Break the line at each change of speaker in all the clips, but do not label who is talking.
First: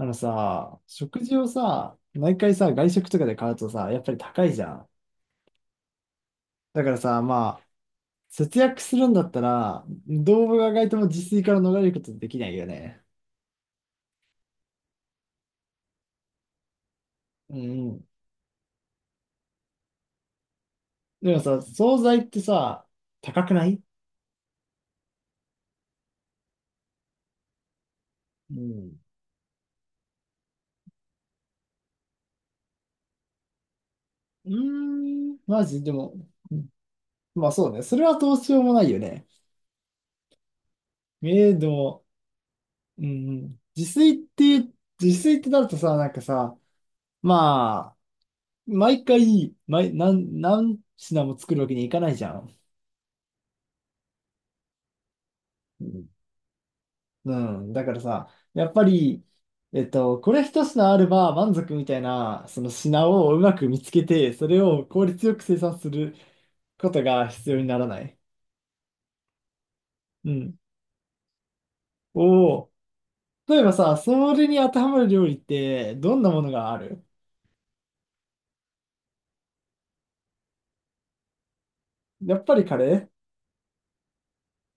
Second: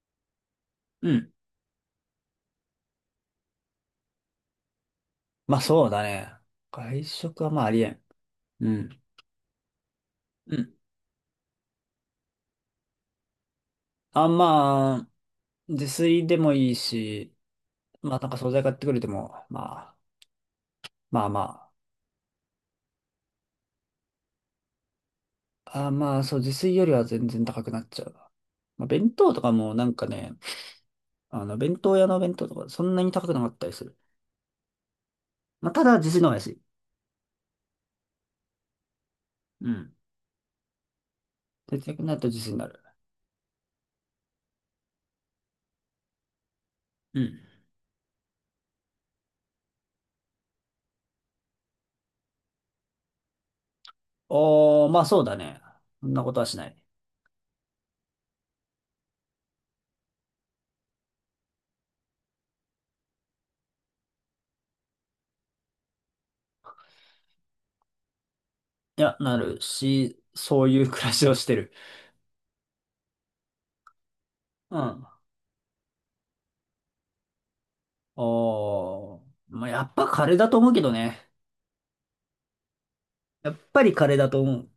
あのさ、
う
食
ん。
事をさ、毎回さ、外食とかで買うとさ、やっぱり高いじゃん。
まあそうだね。
だから
外
さ、
食は
ま
まあ
あ、
ありえん。
節
う
約す
ん。
るんだったら、動
う
物が
ん。
外とも自炊から逃れることできないよね。
あ、まあ、自炊でもいいし、
うんうん。
まあなんか惣菜買ってくれても、まあ、まあ
でもさ、
ま
惣菜ってさ、高くない？
あ。あ、まあそう、自炊よりは全然高くなっちゃうな。
う
まあ
ん。
弁当とかもなんかね、あの弁当屋の弁当とかそんなに高くなかったりする。
うーん、マ
まあ
ジ
た
で
だ自
も、
炊の方が安い。
まあそうね。それはどうしようもないよね。
うん。
ええ、で
節約
も、
になると自炊になる。
うんうん。て、自炊ってなるとさ、なんかさ、
うん。
まあ、毎回、何品も作るわけにいかないじゃん。
おー、まあそうだね。
う
そ
ん、
んなことはしない。
うん。だからさ、やっぱり、これ一品あれば満足みたいな、その品をうまく見つけて、それを効率よく生産することが必要にならない。
いや、なるし、
うん。
そういう暮らしをしてる。
おお、例えばさ、それに当
う
てはま
ん。
る料理って、どんなものがある？
おー、まあ、やっぱカレーだと思うけどね。
やっぱりカレー？
やっぱりカレーだと思う。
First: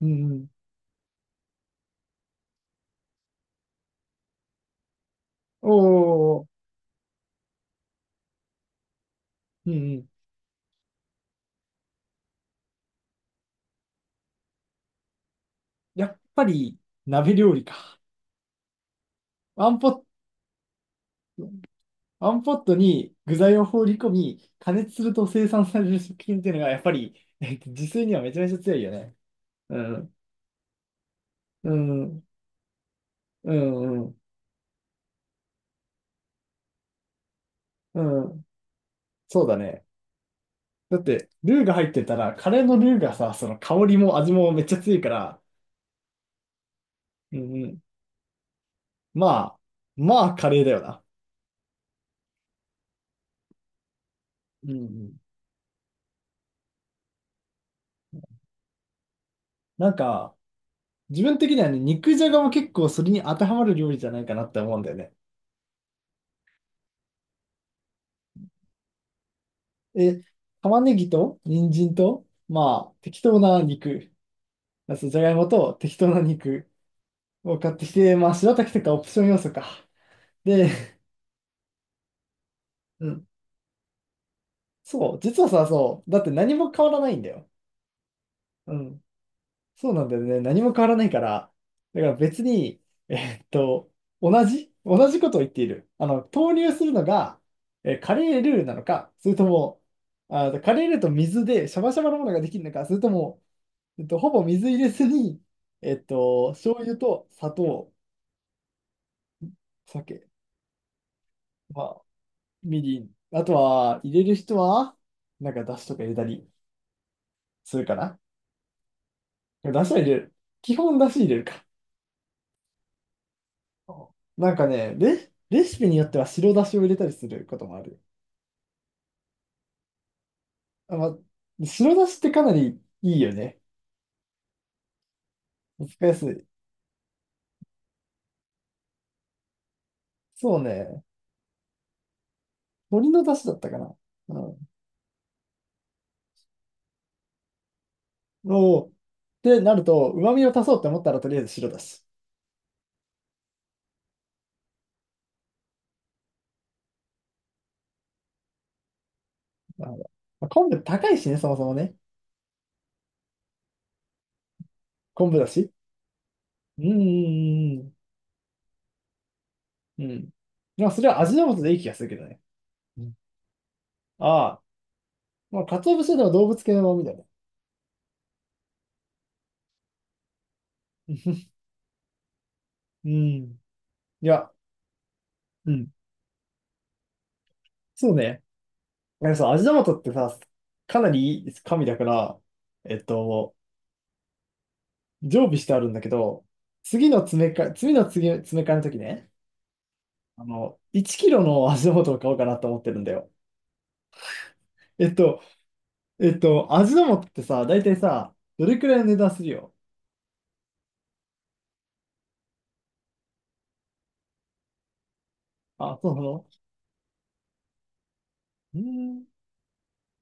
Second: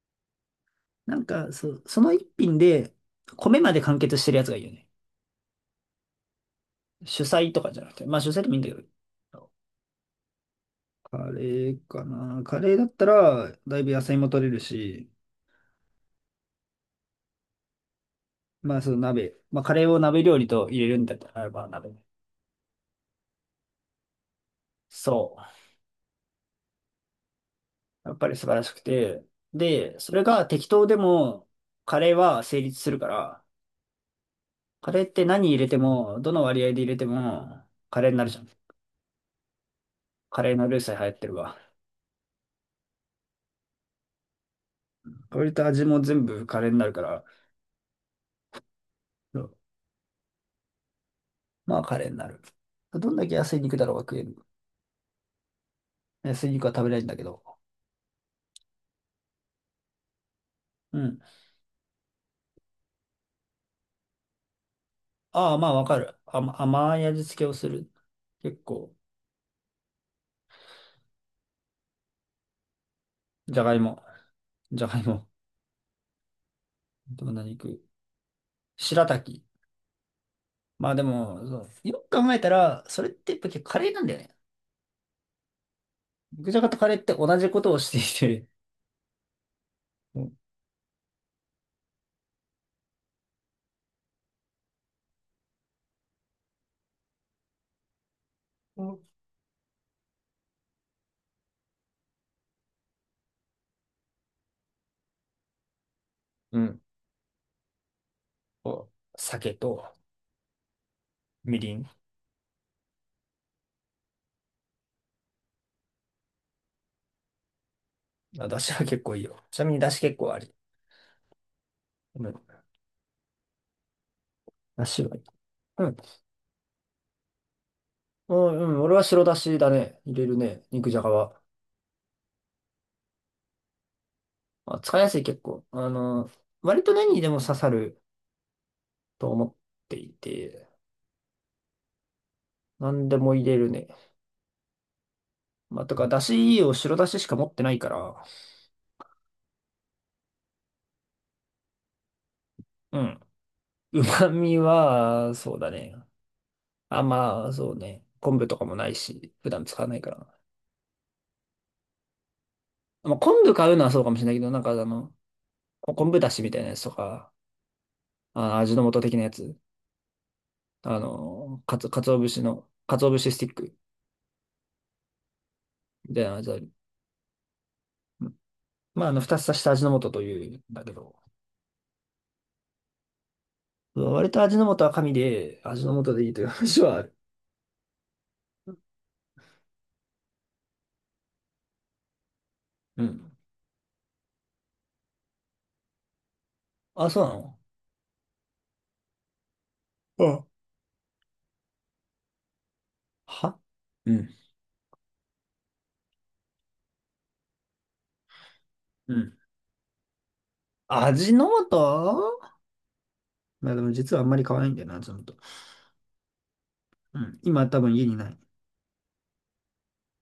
うんうん。
なんか、その一品で、米まで完結してるやつがいいよね。
おお、
主菜とかじゃなくて。まあ主菜でもいいんだけど。
うんうん。
カレーかな。カレーだったら、だいぶ野菜も取れるし、
やっぱり鍋料理か。
まあその鍋。まあ
ワ
カ
ン
レ
ポ
ー
ッ
を
ト、
鍋料理と入れるんだったら、まあ鍋。
ワンポットに具材を放り込み、加熱すると
そ
生産される食品っていうのが、やっぱり、自炊
う。や
に
っ
は
ぱ
め
り
ちゃ
素
めち
晴
ゃ
らし
強
く
いよね。
て。
う
で、そ
ん。
れが適当でも、
う
カレー
ん。
は成立するから、
うん。うん。
カレーって何入れても、どの割合で入れても、カ
う
レーになるじゃ
ん、
ん。
そうだね。
カレーのルーさえ
だっ
流行って
て、
るわ。
ルーが入ってたら、カレーのルーがさ、その香りも味もめっちゃ強いから、
割と味も全部カレーになるから、
うんうん。
そう
まあ、まあ、カレーだよな。
まあカレーになる。どんだけ安い肉だろうが食える。
うんうん。
安い肉は食べれないんだけど。
なんか、
うん。
自分的にはね、肉じゃがも結構それに当てはまる料理じゃないかなって思うんだよね。
ああ、まあわかる。甘い味付けをする。結構、
え、玉ねぎと、人参と、まあ、適当
じ
な
ゃがいも。
肉。
じゃ
ま
がい
ずじゃ
も。
がいもと適当な肉
どんな
を買っ
肉
てきて、まあ、白滝とかオ
白
プション要
滝。
素か。
ま
で、
あでも、そうよく考えたら、そ
う
れっ
ん。
てやっぱ結構カレーなんだよね。
そう、実はさ、そう、だって
肉
何
じゃが
も
と
変
カ
わ
レー
ら
っ
な
て
いんだ
同
よ。
じことをしていて、
うん。そうなんだ
う
よ
ん
ね。何も変わらないから。だから別に、えーっと、同じことを言っている。投入するのが、カレールーなのか、それとも、カレールーと水でシャバシャバのものができるのか、それとも、ほぼ水入れずに、
うん。
醤油と砂糖、
こう酒と
酒。
みり
ま
ん。
あみりん。あとは、入れる人は、なんか、だしとか入れたりするかな。
まあ、だしは結構いいよ。ちなみに
だし
だ
は
し
入れ
結構
る。
あり。
基本だし入れるか。
うん
なんか
だ
ね、
しはいい。
レシ
う
ピに
ん。
よっては白だしを入れたりすることもある。
うん、うん俺は白だしだね。入れるね。肉
あ、
じゃが
ま、
は。
白だしってかなりいいよね。
まあ、使いやすい結構。あ
使いやす
の、
い。
割と何にでも刺さると思ってい
そう
て、
ね。
何
鶏
で
の
も
だ
入
しだ
れ
った
る
か
ね。
な。うん。
まあ、とか、だしを白だししか持ってないから、
おーってなると、旨味を足そうって思ったら、とりあえず白だし。
うん。旨味は、そうだね。あ、まあ、そうね。昆布とかもないし、普段使
な
わ
る
な
ほ
い
ど。
から。
まあ、昆布高いしね、そもそもね。
まあ、昆布買うのはそうかもしれないけど、なんかあの、
昆布だし。
昆布だしみたいなや
う
つ
ん
とか、
うん
あ、味の素的なやつ。
うんうん。うん。まあ、
あ
それは味の素
の、
でいい気がす
か
る
つ
け
お
どね。
節の、かつお節スティック。
ああ、まあ、鰹節で
で、
は動
じゃあ
物系のみたいな。
まあ、あの、2つ足した味の素というんだけど、
うん。い
割と
や、
味の素は神で、
う
味
ん。
の素でいいという話はある。
そうね。なんかさ、味玉とってさ、かなりいい神だから、えっ
うん。
と、常備してあるんだけど、次
あ、
の
そうな
詰め
の
替え、次の次、詰め替えの時ね、
うん
1キロの味の素を買おうかなと思ってるんだよ。
はうん。
えっと、味玉ってさ、大体さ、どれくらいの
う
値段
ん。
するよ。
味の素まあでも実はあんまり買わないんだよな、味の素。
あ、そうなの？
うん。今多分家にない。
うーん。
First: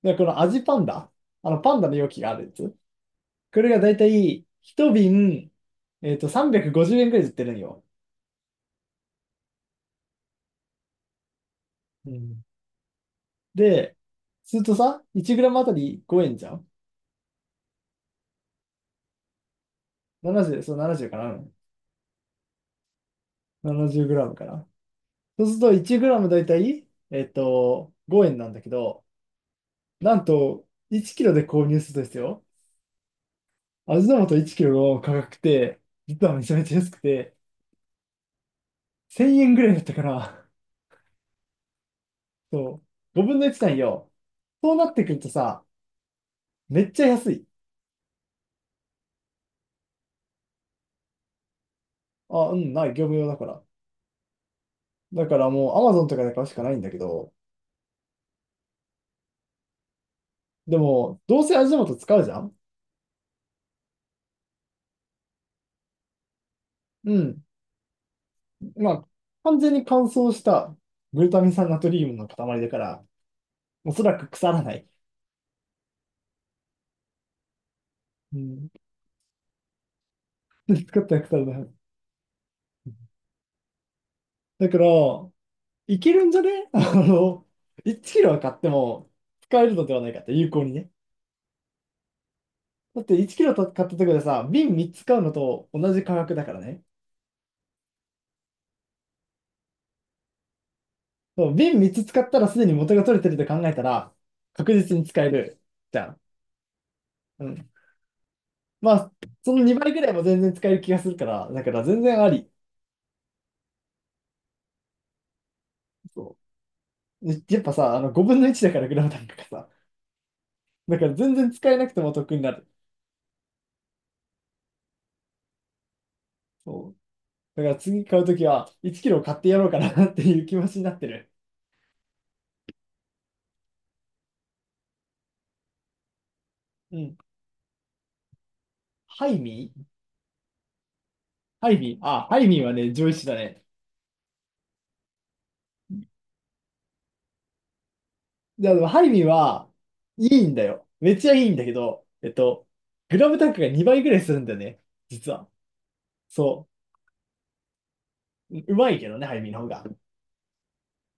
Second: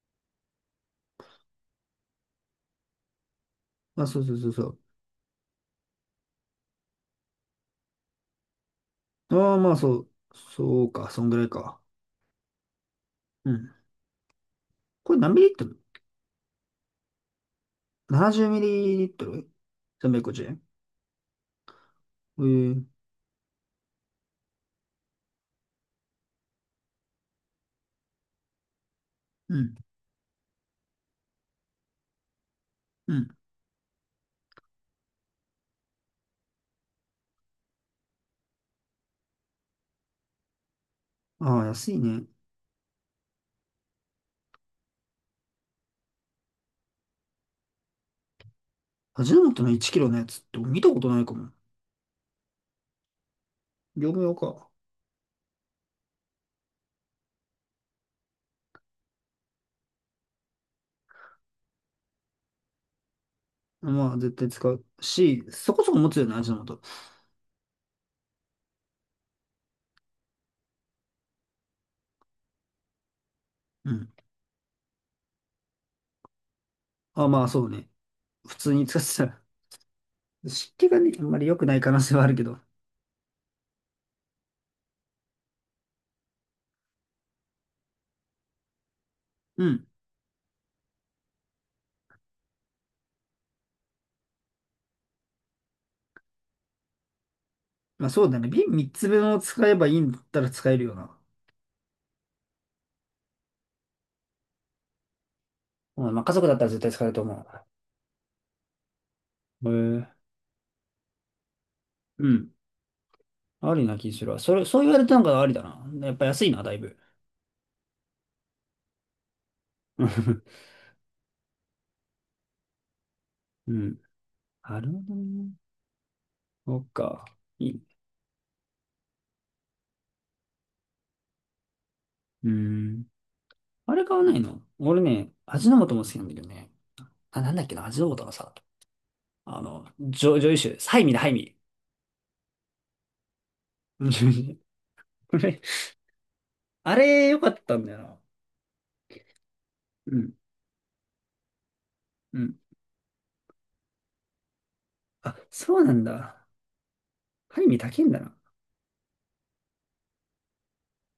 で、この味パンダ、パンダの容器があるやつ。これがだいた
あ、そうそう
い
そうそ
一瓶、350円くごじゅうえんくらいで売ってるんよ。
う。ああ、まあそう。そうか、そんぐらいか。
うん。
うん。
で、するとさ、
これ何ミリリ
1g
ッ
あ
ト
た
ル
り5円じゃん？
?70 ミリリットル ?350
70、
円
そう70かな。うん。
えー、
70gかな。そうすると 1g だいたい、5円なんだけど、
うん。
なんと、1キロで購入するとですよ、
うん。
味の素1キロの価格って、実はめちゃめちゃ安くて、1000円ぐらいだったから、
ああ、安いね。
そう、5分の1なんよ。そうなってくるとさ、めっちゃ安い。
味の素の1キロのやつって見たことないかも。
あ、うん、ない、業務用だから。
業務用か。
だからもう Amazon とかで買うしかないんだけど、でも、どうせ味の素使うじゃん？
まあ、絶対使うし、そこそこ持つよね、味の素。
うん。まあ、完全に乾燥したグルタミン酸ナトリウムの塊だから、お
う
そ
ん。
らく腐らない。
あ、まあ、そうね。
う
普
ん。
通に使ってたら、湿 気が
作っ
ね、
たら
あん
腐
ま
ら
り良
な
く
い。
ない可能性はあるけど。
だから、いけるんじゃね？ 1キロは買っても使
う
えるの
ん。
ではないかって、有効にね。だって1キロ買ったところでさ、瓶3つ買うのと同じ価格だからね。
まあ、そうだね。瓶3つ分を使えばいいんだったら使えるよな。
そう、瓶3つ使ったらすでに元が取れてると考えたら、確実に使えるじゃ
うん、
ん。
まあ、家族だったら絶対使えると思
うん。まあ、その
う。へ
2倍ぐらいも
え。
全然使える気がするから、だから全然
う
あり。
ん。ありな気するわ。それ、そう言われたのがありだな。やっぱ
そ
安いな、だいぶ。
う。ね、やっぱさ、あの5分の1だからグラム単価がさ。だから全然使えなくても得になる。
うん。なるほどね。そっ
そう。
か。
だか
い
ら
い。
次買うときは1キロ買ってやろうかなっていう気持ちになってる。
うん。あれ買わないの俺ね、味の素も好きなんだけどね。
うん。
あ、なんだっけな、味の素のさ。
ハイ
あ
ミー。
の、女優集です。はいみんな、はいみ。
ハイミー、あ、ハイミーはね、上位種だね。
あれ、良かったんだよな。
いや、でもハイミーは
う
い
ん。
いんだよ。めっちゃいいんだけど、
うん。
グラム単価が2倍ぐらいするんだよね。実
あ、
は。
そうなんだ。
そ
ハイミ高いんだな。
う。うまいけどね、ハイミーの方が。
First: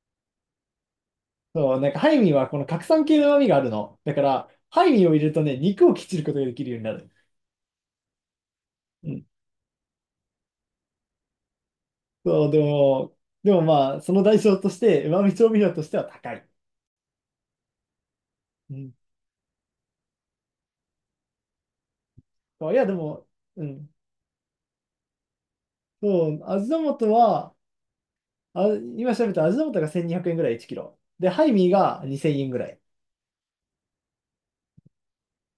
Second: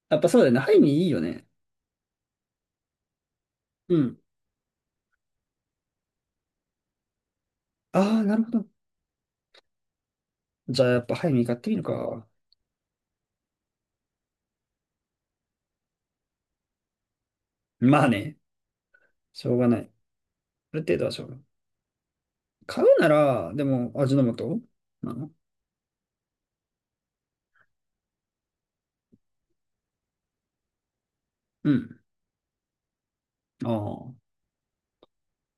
やっぱそうだよね。ハイミいいよね。
そう、なんかハイミーはこの核酸系の旨味がある
う
の。だか
ん。
ら、ハイミーを入れるとね、肉をきっちることができるようになる。
ああ、なるほど。
うん。
じゃあやっぱハイミ買ってみるか。
そう、でもまあ、その代償として、旨味調味料としては高い。
まあね。
うん。
しょうがない。ある程度はしょうがない。
そうい
買
や、で
うな
も、
ら、
う
でも、
ん。
味の素なの
そう、味の素は、あ、今調べたら味の素が1200円ぐらい1キロ。で、ハイミー
うん。
が2000円ぐらい。
ああ、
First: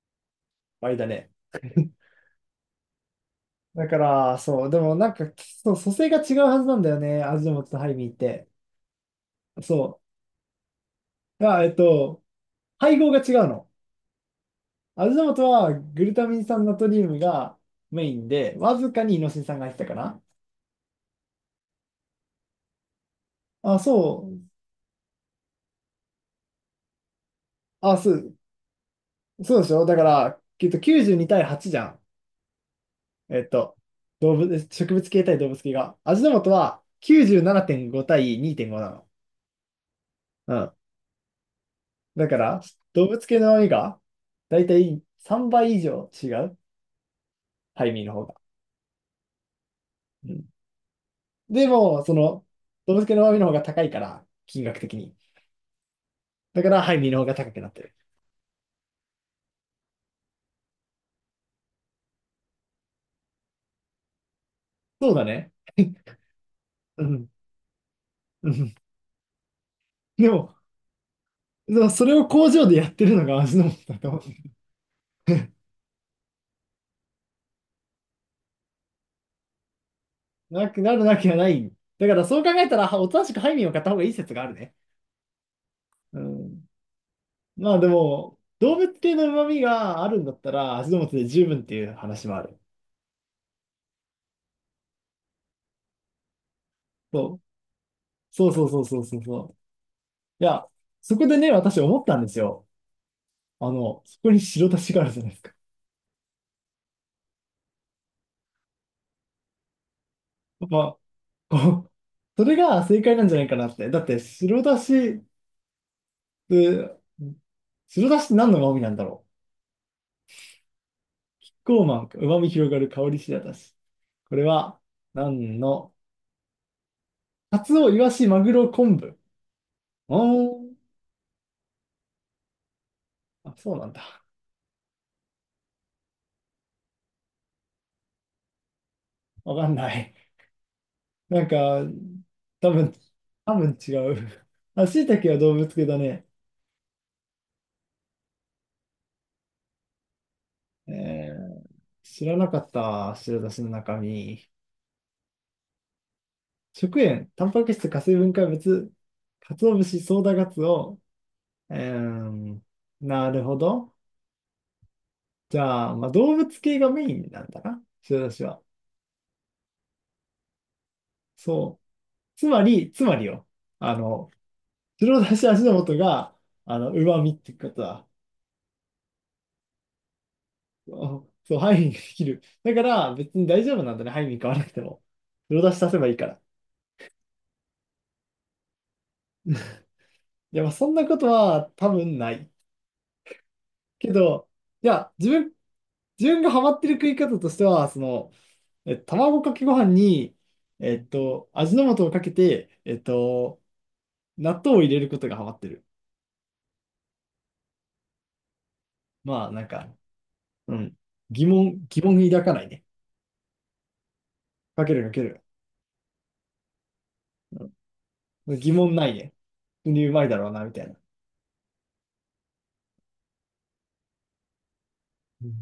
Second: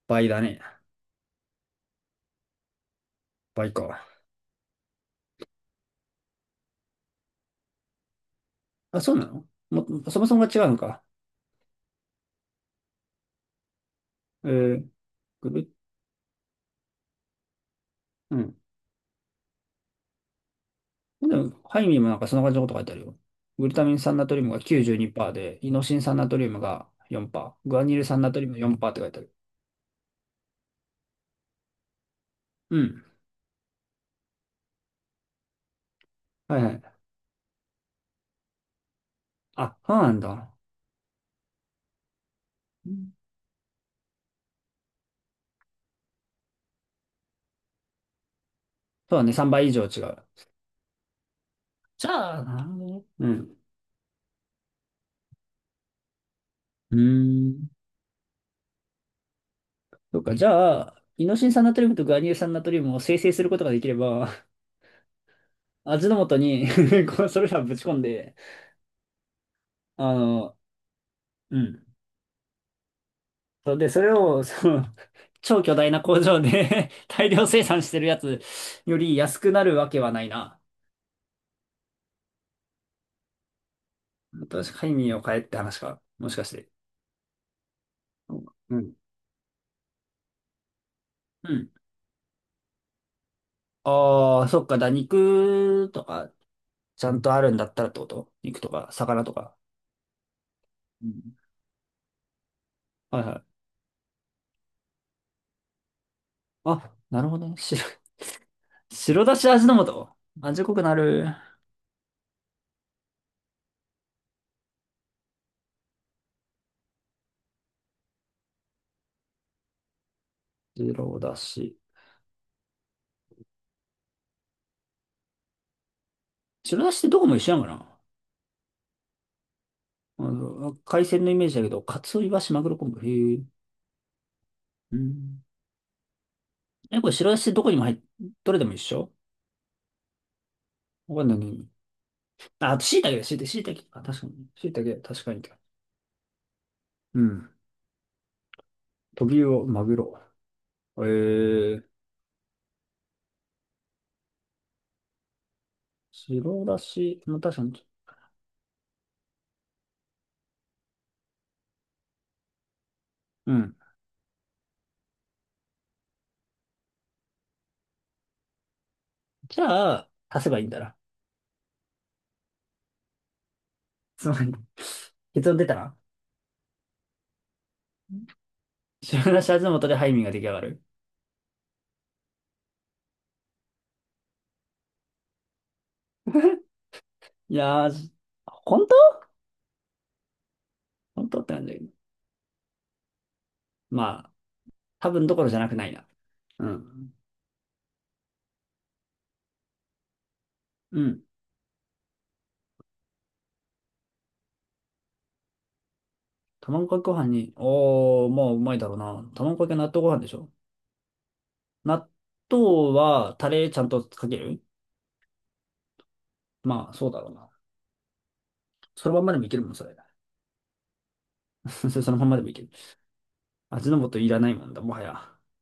倍だね。
倍だね。
倍
だか
か。
ら、そう、でもなんか、そう、組成が違うはずなんだよね、味の素とハイミーって。
あ、そうなの
そ
も、そもそもが違うのか。
う。あ、配合が違うの。
えー、
味の
グ
素
ル、
はグルタミン酸ナトリウムがメイン
う
で、
ん。
わずかにイノシン酸が入ってたかな。
でも、ハイミーもなんかそんな感じのこと書いてあるよ。グル
あ、
タミン酸
そ
ナト
う。
リウムが92%で、イノシン酸ナトリウムが4%、グア
あ、
ニル
そ
酸ナ
う、
トリウム4%って書いてある。
そうでしょ？だから、きっと92対8じゃん。
うん。
えっと、動物、植物系対動物系が。味の素
はいは
は
い。
97.5対2.5なの。
あ、そうなんだ。
うん。だから、
う
動
ん
物系の味が、だいたい3倍以上違う。ハイミーの方が。
そうだね、3倍以上違う。
うん。でも、
じゃあ、なるほど
動
ね。
物系の
う
旨味の方
ん。
が高いから、金額的に。だから、ハ
う
イミーの方が
ー
高くな
ん。
ってる。
そうか、じゃあ、イノシン酸ナトリウムとグアニル酸ナトリウムを生成することができれば、
そうだね。
味の素に
う
こ
ん
うそれらをぶち込んで、
うん。
あ
でも、
の、う
で
ん。
もそれを工場でやってるのが味の
そう
素
で、
だ
そ
と
れ
思う。
を、その、超 巨大な工場で 大量生産してるやつより安くなるわけはないな。
なくなるわけはない。だからそう考えたら、はおとなしくハイミンを買った方がいい説がある
確
ね。
かに身を変えって話か。
う
もしかし
ん。
て。
まあでも、動
う
物
ん。
系の旨味があるんだったら、味の素で十
う
分っ
ん。
ていう話もある。
ああ、そっか、肉とか、ちゃんとあ
そう。
るんだったらってこと
そう
肉
そう
と
そう
か、
そうそう
魚と
そ
か。
う。いや、
う
そ
ん
こでね、私思ったんですよ。
はいはい。
そこに白だしがあるじゃないですか。
あ、なるほどね。白、白だし味の素。味
やっ
濃くな
ぱ、
る。
こう、それが正解なんじゃないかなって。だって、て、白だしって何の旨味なんだろう。
白だし。
ゴーマン、旨味広がる香りしらたし。これは、何の、
白だしってどこも一緒
カ
やんか
ツオ、イ
な。
ワシ、マグロ、昆布。
あ
おー。
の、海鮮のイメージだけど、カツオ、イワシ、マグロ、昆布。へえ。
あ、そうなんだ。
うん。え、これ白だしどこにも入っ、どれでも一緒
わかんない。
わかんない
なん
ね。
か、多
あ、あと
分、
椎茸だ、椎茸、
多
椎
分
茸。
違
あ、確か
う。
に。椎
あ、
茸、
椎
確
茸
か
は
に。
動物系だね。
うん。トビウオ、マグロ。え
えー、
ー、
知らなかった。白だしの中身。
白だ
食
し、
塩、
まあ、
タン
確か
パク
に。
質、化成分解物、鰹節、ソーダガツオ。えー、なる
う
ほ
ん。
ど。じゃあ、まあ、動物系がメインなんだな。白だしは。
じゃあ、足せばいいんだな。
そう。つまりよ、あ
つ
の、
まり、
白だし
結論
味
出た
の素
な。
が、旨味ってことは。
白だし味の素でハイミーが出来上がる。
あ、そう、ハイミングできる。だから、別に大丈夫なんだね、ハイミング買わなくても。白だし足せばいいから。
いやー、本当
いや、まあ、そんなこと
本当って
は
感じだけ
多
ど。
分ない。け
まあ、
ど、い
多
や、
分
自
どころ
分、
じゃなくないな。
自分がハ
う
マってる食
ん。
い方としては、卵かけご飯に、
うん。
味の素をかけて、納豆を入れることがハマってる。
卵かけご飯に、おー、まあ、うまいだろうな。
まあ、
卵
なん
かけ納
か、
豆ご飯でしょ
うん、疑問、疑
納
問抱かないね。
豆はタレちゃんとかける
かけるかける。
まあ、そうだろうな。
疑問な
そ
い
のまん
ね。
までもいけるもん、そ
普通
れ。
にうまいだろうな、みたいな。
そのまんまでもいける。味の素いらないもんだ、もはや。
うん。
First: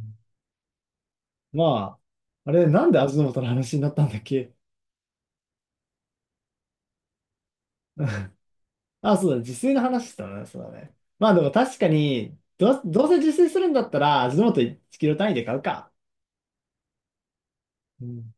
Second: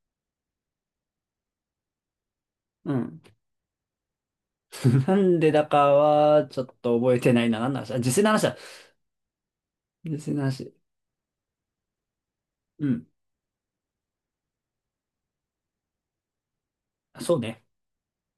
まあ、あれ、なん
う
で味
ん。
の素の話になったんだっけ？
なんでだかは、ちょっと覚えてないな。何の話だ自炊の 話だ。
あ、そうだ、自炊の話し
自
た
炊の
ね、そうだ
話。
ね。まあでも確かに、
う
ど
ん。
うせ自炊するんだったら、味の素1キロ単位で買うか。
そうね。
うん